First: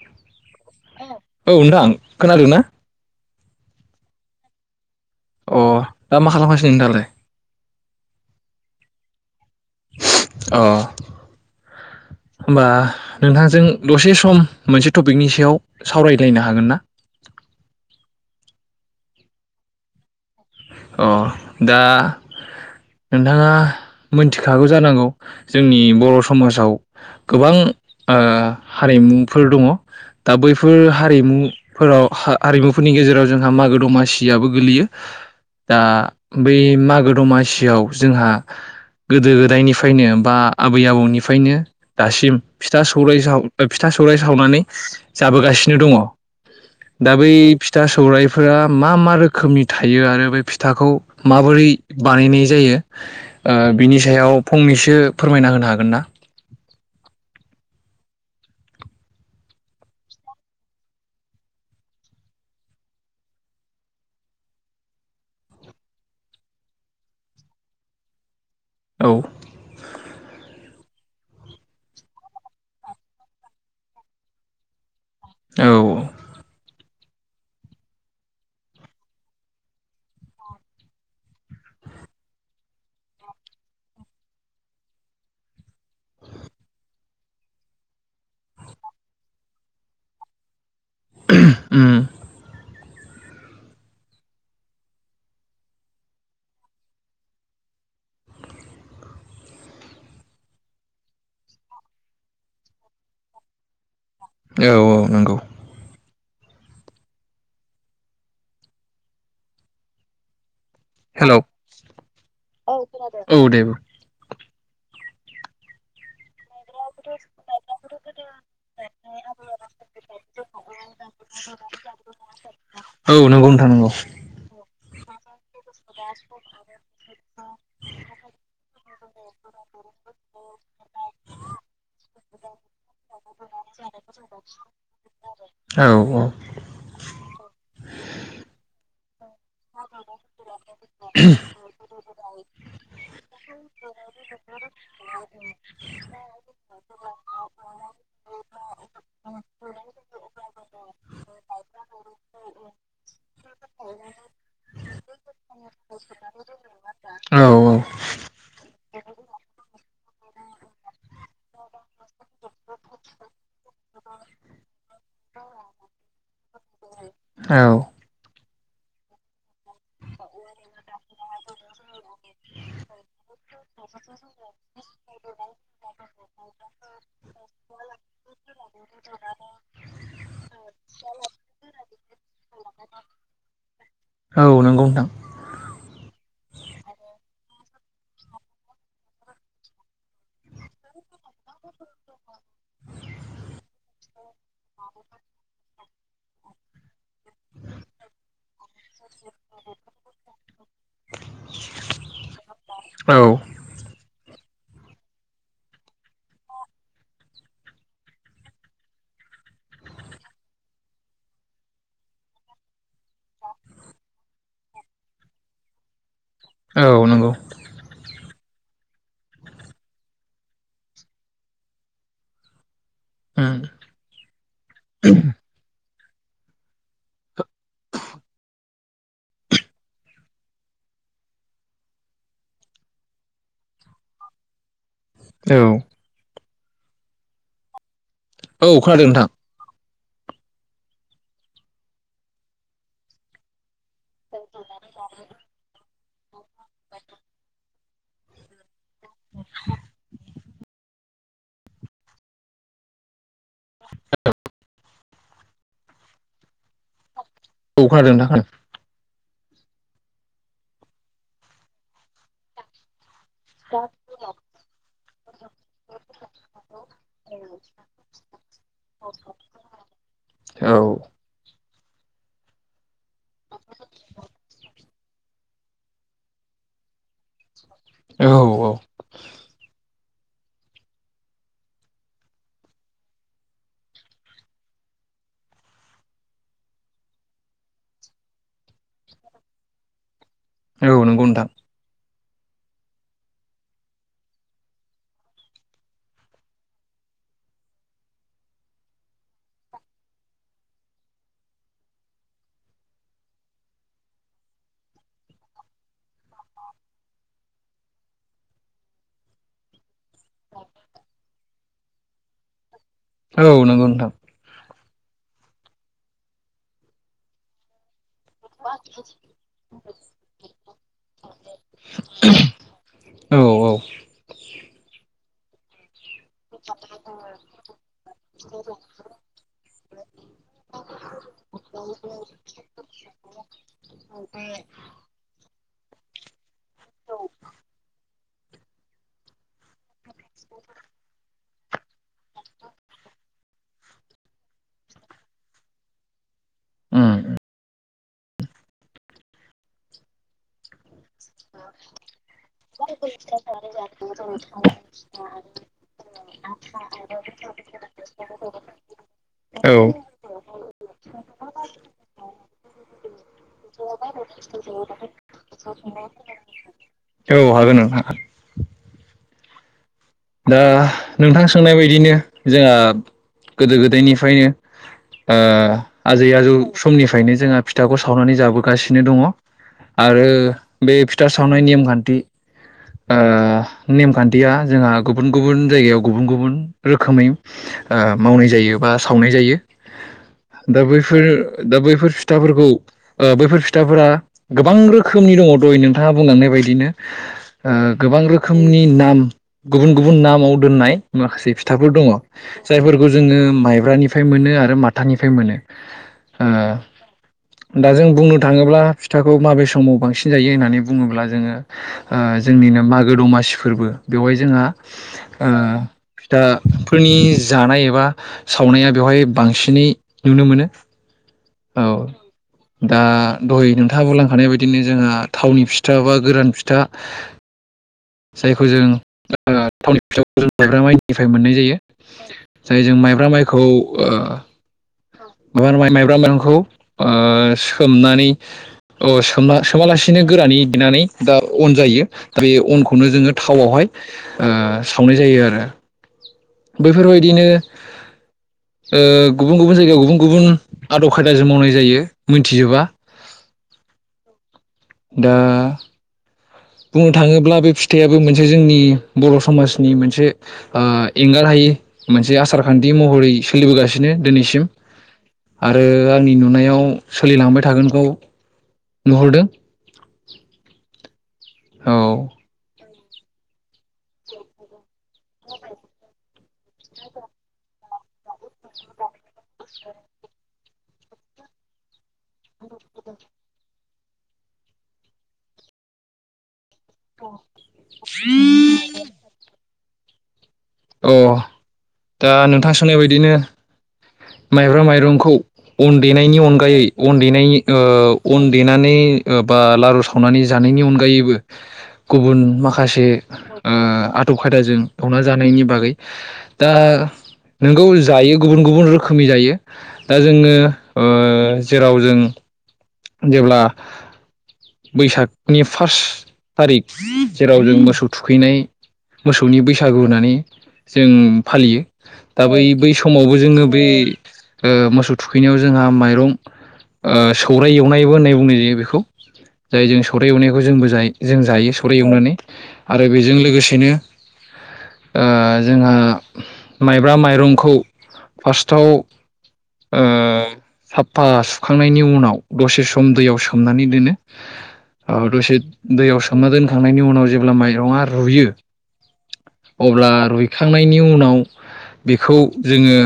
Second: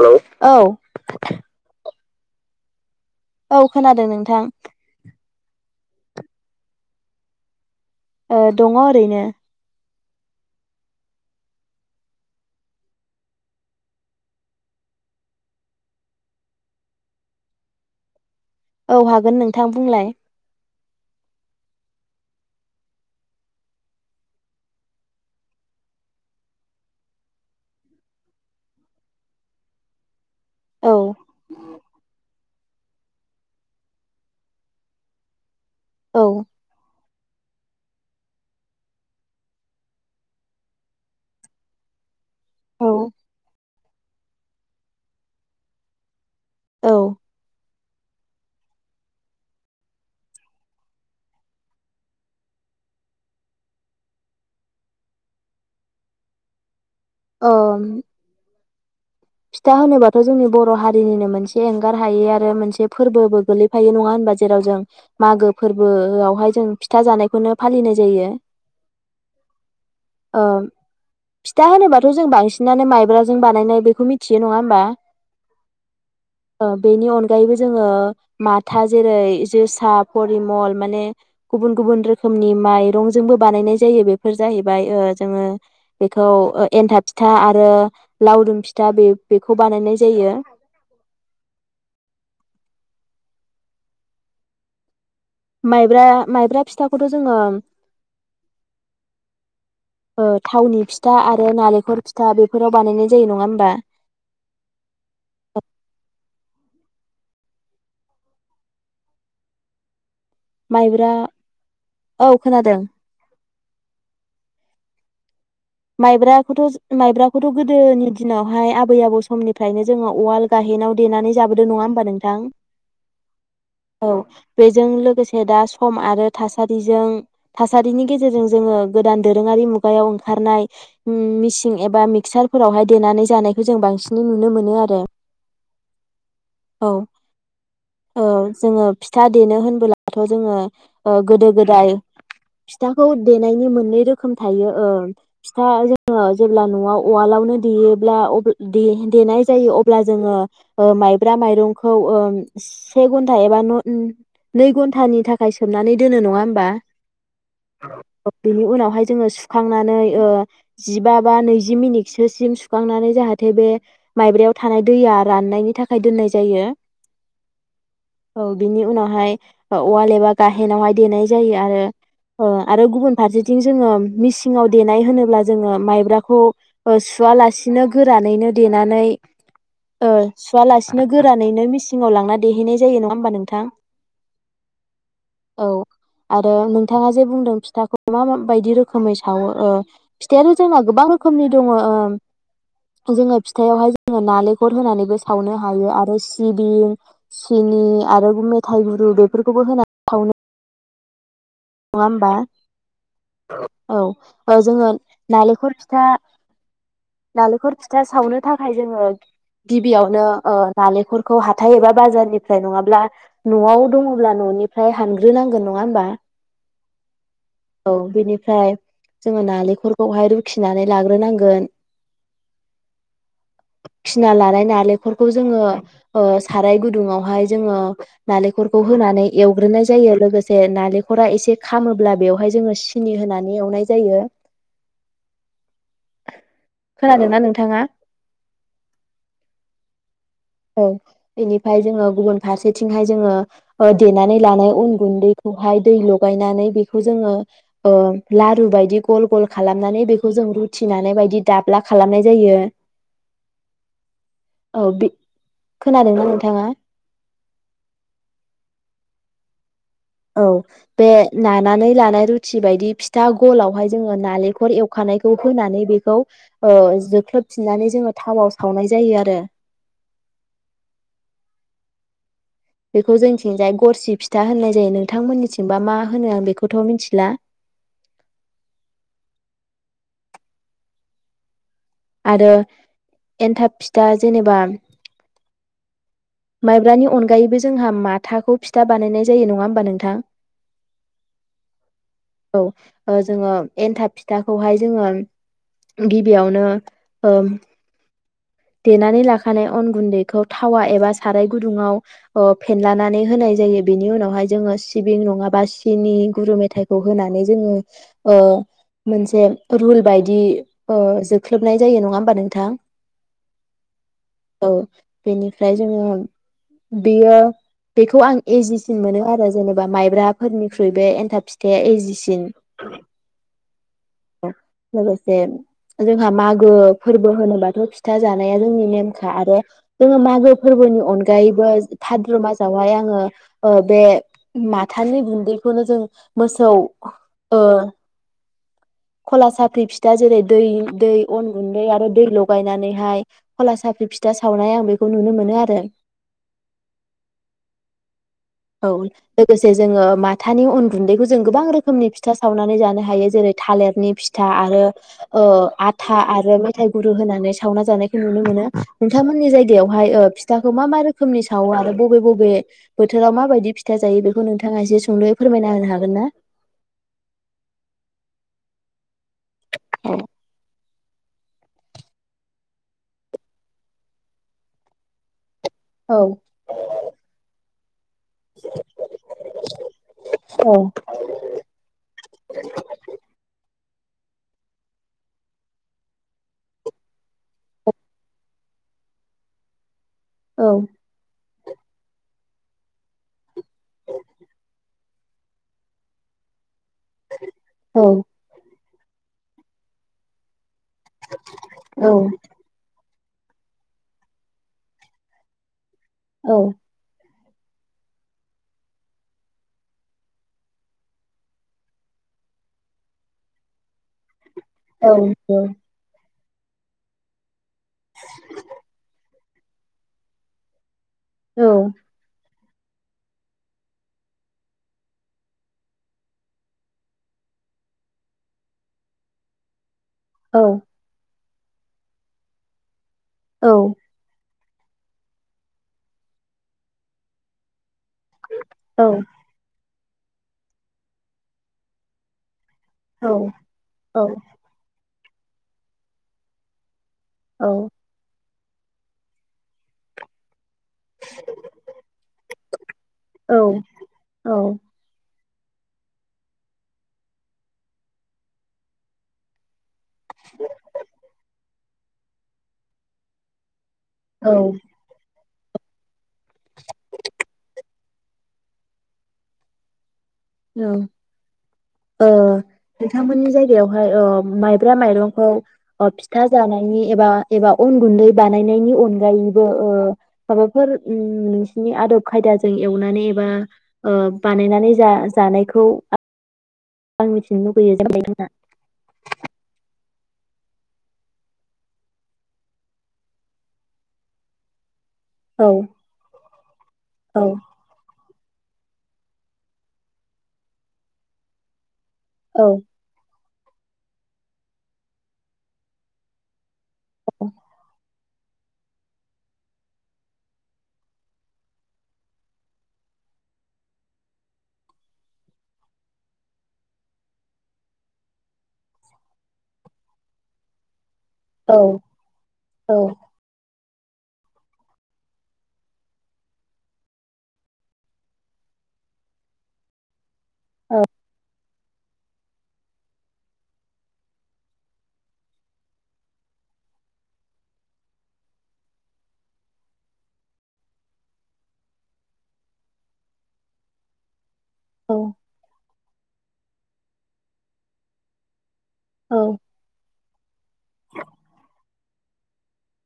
Hello औ खोनादोंना औ खोनादों नोंथां। अ दा मा खालामगासिनो नोंथांआलाय ओ दङ ओरैनो अ होनबा नोंथांजों दसे सम मोनसे टपिकनि सायाव सावरायलायनो हागोन ना। औ हागोन नोंथां बुंलाय अ दा नोंथाङा मोनथिखागौ जानांगौ जोंनि बर' समाजाव गोबां ओ हारिमुफोर दङ दा बैफोर औ हारिमुफोराव ह हारिमुफोरनि गेजेराव जोंहा मागो दमासियाबो गोलैयो दा औ बै मागो दमासियाव। जोंहा गोदो गोदायनिफ्रायनो बा आबै आबौनिफ्रायनो दासिम फिथा औ सौराय साव फिथा सौराय सावनानै जाबोगासिनो दङ औ दा बै फिथा सौरायाइफोरा मा मा रोखोमनि थायो आरो बे फिथाखौ माबोरै बानायनाय जायो ओ बिनि सायाव फंनैसो फोरमायना होनो हागोन ना ओम फिथा होनोबाथ' जोंनि बर' हारिनिनो मोनसे एंगार हायै आरो मोनसे फोरबोबो गोलैफायो नङा होनबा जेराव जों मागो फोरबोआवहाय जों फिथा जानायखौनो फालिनाय जायो। औ ओं फिथा होनोबाथ' जों बांसिनानो मायब्राजों बानायनाय बेखौ मिथि थियो नङा होमबा। औ ओ बेनि अनगायैबो जोंङो माथा जेरै जोसा परिमल माने गुबुन-गुबुन रोखोमनि माइरंजोंबो बानायनाय जायो बेफोर जाहैबाय ओ जोंङो बेखौ एन्थाब फिथा आरो लावदुम फि दा बे बेखौ बानायनाय जायो। अम मायब्रा-मायब्रा फिथाखौथ जोंङो ओ थावनि फिथा आरो नालेंखर फिथा बेफोराव बानायनाय जायो नङा होमबा। औ औ नंगौ। मायब्रा हेलौ औ खोनादों। औ दे माइब्राखौथ' माइब्राखौथ' गोदोनि दिनावहाय आबै आबौ समनिफ्रायनो जोंङो उवाल गाहेनाव देना नै जाबोदो नङा होमबा नोंथां औ नंगौ नोंथां नंगौ औ बे जों लोगोसे दा सम आरो थासारिजों-थासारिनि गेजेरजों जोङो गोदान दोरोङारि मुगायाव ओंखारनाय। मिसिन एबा मिक्सारफोरावहाय देनानै जानायखौ जों बांसिनै नुनो मोनो आरो। औ औ औ औ जोंङो फिथा देनो होनबोलाथ' जोंङो ओ गोदो गोदाय फिथाखौ देनायनि मोननै रोखोम थायो ओ फिथा जोंङो जेब्ला न'आव उवालावनो देयोब्ला अब्ला देनाय जायो अब्ला जोंङो माय ब्रा माइरंखौ से घन्टा एबा नै घन्टानि थाखाय सोमनानै दोनो नङा होमबा औ बेनि उनावहाय जोङो सुखांनानै ओ जिबा बा नैजि मिनिटसोसिम सुखांनानै जाहाथे बे माइब्रायाव थानाय दैया राननायनि था खाय दोननाय जायो औ औ बिनि उनाव हाय उवाल एबा गाहेनावहाय देनाय जायो आरो ओ आरो गुबुन फारसेथिं जोंङो मिसिङाव देनाय होनोब्ला जोङो माइब्राखौ ओ सुवालासिनो गोरानैनो देनानै ओ सुवालासिनो गोरानैनो मिसिङाव लांना देहैनाय जायो नङा होमबा नोंथां। औ नंगौ नोंथां औ आरो नोंथाङा जे बुंदों फिथाखौ मा मा बायदि रोखोमै सावो। फिथाइाथ जोंना गोबां रोखोमनि दङ ओ जोंङो फिथायावहाय जोङो नालेंखर होनानैबो सावनो हायो आरो सिबिं, सिनि आरो मेथाय गुरु बेफोरखौबो होनानै सावनो [inaudible] नङा होमबा औ औ ओ जोंङो नालेंखर फिथा नालेंखर फिथा सावनो थाखाय जोंङो गिबियावनो ओ नालेंखरखौ हाथाय एबा बाजारनिफ्राय नङाब्ला न'आव दंङब्ला न'निफ्राय हानग्रोनांगोन नङा होनबा। औ नंगौ फ्राय जोंङो नालेंखर खौहाय रुखिनानै लाग्रोनांगोन। उम रूखिना लानाय नालेंखरखौ जोंङो ओ साराय गुदुंयावहाय जोंङो नालेंखरखौ होनानै एवग्रोनाय जायो लोगोसे नालें खरा एसे खामोब्ला बेवहाय जोंङो सिनि होनानै एवनाय जायो। औ खोनादों ना नोंथाङा औ खोनादों नोंथां। औ बेनिफ्राय जोंङो गुबुन फारसेथिंहाय जोंङो ओ देनानै लानाय उन गुन्दैखौहाय दै लगायनानै बेखौ जोङो ओ लारु बायदि गल गल खालामनानै बेखौ जों रु थि नानाय बायदि दाब्ला खालामनाय जायो। औ ओ बि खोनादोंना नोंथाङा? औ खोनादों खोनादों औ बे नानानै लानाय रुटि बायदि फि था गलावहाय जोङो नालेंखर एवखानायखौ होनानै बेखौ ओ जोख्लोबफिननानै जोङो थावाव सावनाय जायो आरो खोनादों औ बेखौ जोंनिथिंजाय गरसि फिथा होननाय जायो नों थांमोननिथिंबा मा होनो आं बेखौथ' मिथिला। औ औ आरो एन्थाब फिथा जेनेबा माइब्रानि अनगायैबो जोंहा माथाखौ फिथा बानायनाय जायो नङा होमबा नोंथां? औ नोंगौ नोंथां औ ओ जोङो एन्थाब फिथाखौहाय जोङो गिबियावनो देनानै लाखानाय अन गुन्दैखौ थावा एबा साराय गुदुङाव ओ फेनलानानै होनाय जायो। बेनि उनावहाय जोङो सिबिं नङाबा सिनि गुर मेथाइखौ होनानै जोङो मोनसे रुल बायदि जोख्लोबनाय जायो नङा होमबा नोंथां। औ नंगौ नोंथां औ बेनिफ्राय जोङो बियो बेखौ आं इजिसिन मोनो आरो जेनेबा माइब्राफोरनिख्रुइ बे एन्थाब फिथाया इजिसिन औ औ लोगोसे जेन जोंहा मागो फोर्बो होनोबाथ फिथ था जानाया जोंनि नेमखा आरो जोङो मागो फोर्बोनि अनगायैबो पाद्र' मासावहाय आङो ओ बे माथानि गुन्दैखौनो जों मोसौ ओ। खला साख्रि फिथ था जेरै दै दै अन गुन्दै आरो दै लगायनानै हाय खला साफ्रि फिथा सावनाय आं बेखौ नुनो मोनो आरो। उम औ लोगोसे जोङो माथानि अन गु गुन्दैखौ जों गोबां रोखोमनि फिथा सावनानै जानो हायो जेरै थालेरनि फिथा आरो ओ आथा आरो मेथाइ गुरु होनानै सावना जानायखौ नुनो मोनो नोंथांमोननि औ जायगायावहाय ओ फिथाखौ मा मा रोखोमनि सावो आरो बबे बबे बो बा माबायदि फिथा जायो बेखौ नोंथाङा एसे सुंदयै फोरमायना होन हागोन ना? औ हागोन‌ नोंथां हा दा नोंथां सोंनाय बायदिनो जोंहा गोदो गोदायनिफायनो ओ औ आजै आजौ समनिफ्रायनो जोंहा फिथ था हावनानै जाबोगासिनो दङ आरो बे फिथा सावनाय नेमखान्थि ओ नेमखान्थिया जोंहा गुबुन गुबुन जायगायाव गुबुन गुबुन रोखोमै ओ मावनाय जायो बा सावनाय जायो। औ दा बैफोर दा बैफोर फिथ थाफोरखौ ओ बैफोर फिथाफोरा गोबां रोखोमनि दङ दहै नोंथाङा बुंलांनाय बायदिनो। ओ औ गोबां रोखोमनि ना आम। गुबुन गुबुन नामाव दोननाय माखासे फिथाफोर दङ औ जायफोर बो जोङो माइब्रानिफ्राय मोनो आरो माथानिफ्राय मोनो। ओ औ। दा जों बुंनो थाङोब्ला फिथाखौ माबे समाव बांसिन जायो होननानै बुङोब्ला जोङो ओ जोंनिनो मागो दमासि फोर्बो बेवहाय जोंहा औ ओ दा फोरनिज जानाय एबा सावनाया बेवहाय बांसिनै नुनो मोनो। औ। दा दहाय नोंथाङा बुंलांखानाय बायदिनो जोंहा थावनि फिथा बा गोरान फिथा जायखौ जों आ थावनि औ [unintelligible] मोननाय [unintelligible] जायजों माइ [unintelligible] माइखौ ओ [unintelligible] माइब्रा मायरंखौ ओ सो सोमनानै औ ओ सोमना सोमालासि बिनो गोरानै देनानै दा अन जायो ओरै अनखौ खौनो जोङो थावावहाय ओ सावनाय जायो आरो। बैफोरबायदि बिदिनो ओ गुबुन गुबुन जायगायाव गुबुन गुबुन आदब खायदाजों मावनाय जायो मिनथिजोबा। औ दा बुंनो थाङोब्ला बे फिथाइयाबो मोनसे जोंनि बर' समाज नि मोनसे ओ एंगार हायि मोनसे आसारखान्थि महरै सोलिबोगासि बिदिनो औ दिनैसिम। आरो आंनि नुनायाव सोलिलांबाय थागोनखौ नुहुरदों [inaudible] अ औ नोंथांमोननि जायगायावहाय ओ माइ ब्रा माइरंखौ फि फिथा जानायनि एबा एबा अन गुन्दै बानायनायनि अनगायैबो ओ माबाफोर ओ आदब। खायदाजों एवनानै एबा ओ बानायनानै जा जानायखौ आं मिथिनो लुबैयो [inaudible] अ दा नोंथां सोंनाय बायदिनो माइब्रा माइरंख खौ औ अन देनायनि अनगायै अन औ देनायनि अन देनानै बा लारु सावनानै जानायनि अनगायैबो गुबुन औ माखासे ओ आदब खायदाजों सावना जानायनि बागै दा नोंगौ जायो गुबुन गुबुन रोखोमनि जायो दा जोङो जेराव जों जेब्ला बैसागनि फार्स्ट थारिख जेराव जों मोसौ थुखैनाय मोसौनि बैसागु होनानै जों औ फालियो दा बै बै औ समावबो जोङो बे मोसौ थुखैनायाव जोंहा माइरं सौराइ एवनायबो होननाय बुंनाय जायो बेखौ जाय जों स एवनायखौ जोंबो औ जायो जों जायो फोर एवनानै आरो बेजों लोगोसेनो जोंहा माइब्रा माइरंखौ फार्स्टआव साफा सुखांनायनि उनाव दसे सम दैयाव सोमनानै दोनो। औ दसे दैया सोमना दोनखांनायनि उनाव जेब्ला माइरङा रुयो औ अब्ला रुइखांनायनि उनाव बेखौ जोङो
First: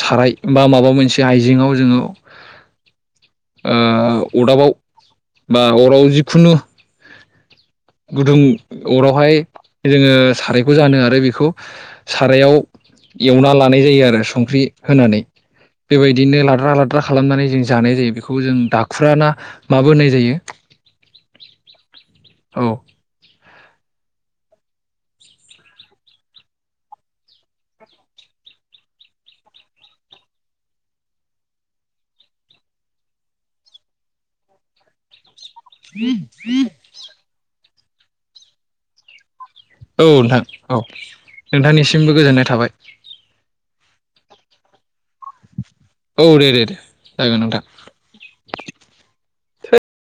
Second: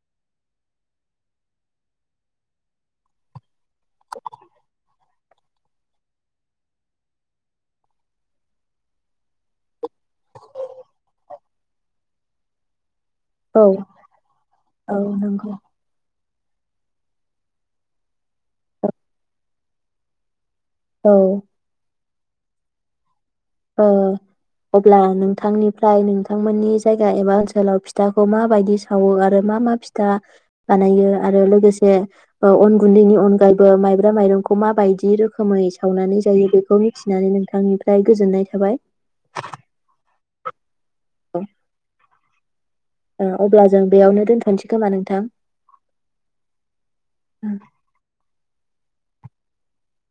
साराय बा माबा मोनसे आइजेेङाव जोङो ओ अदाबाव बा अराव जिखुनु। गुदुं अरावहाय जोङो सारायखौ जानो आरो बेखौ सारायाव एवना औ लानाय जायो आरो संख्रि औ होनानै नंगौ बेबायदि बिदिनो लाद्रा लाद्रा खालामनानै जों जानाय जायो बेखौ जों दाखुराना माबो होननाय जायो औ [inaudible] औ अब्ला नोंथांनिफ्राय नोंथांमोननि जायगा एबा ओनसोलाव फिथाखौ माबायदि सावो आरो मा मा फिथा बानायो आरो लोगोसे अन गुन्दैनि अनगायैबो माइब्रा माइरंखौ माबायदि रो खोमै सावनानै जायो बेखौ मिथिनानै नोंथांनि फ्राय गोजोननाय थाबाय औ नोंथां औ नोंथांनिसिमबो गोजोननाय थाबाय ओ अब्ला जों बेयावनो दोनथ'नोसै खोमा नोंथां औ दे दे दे जागोन नोंथां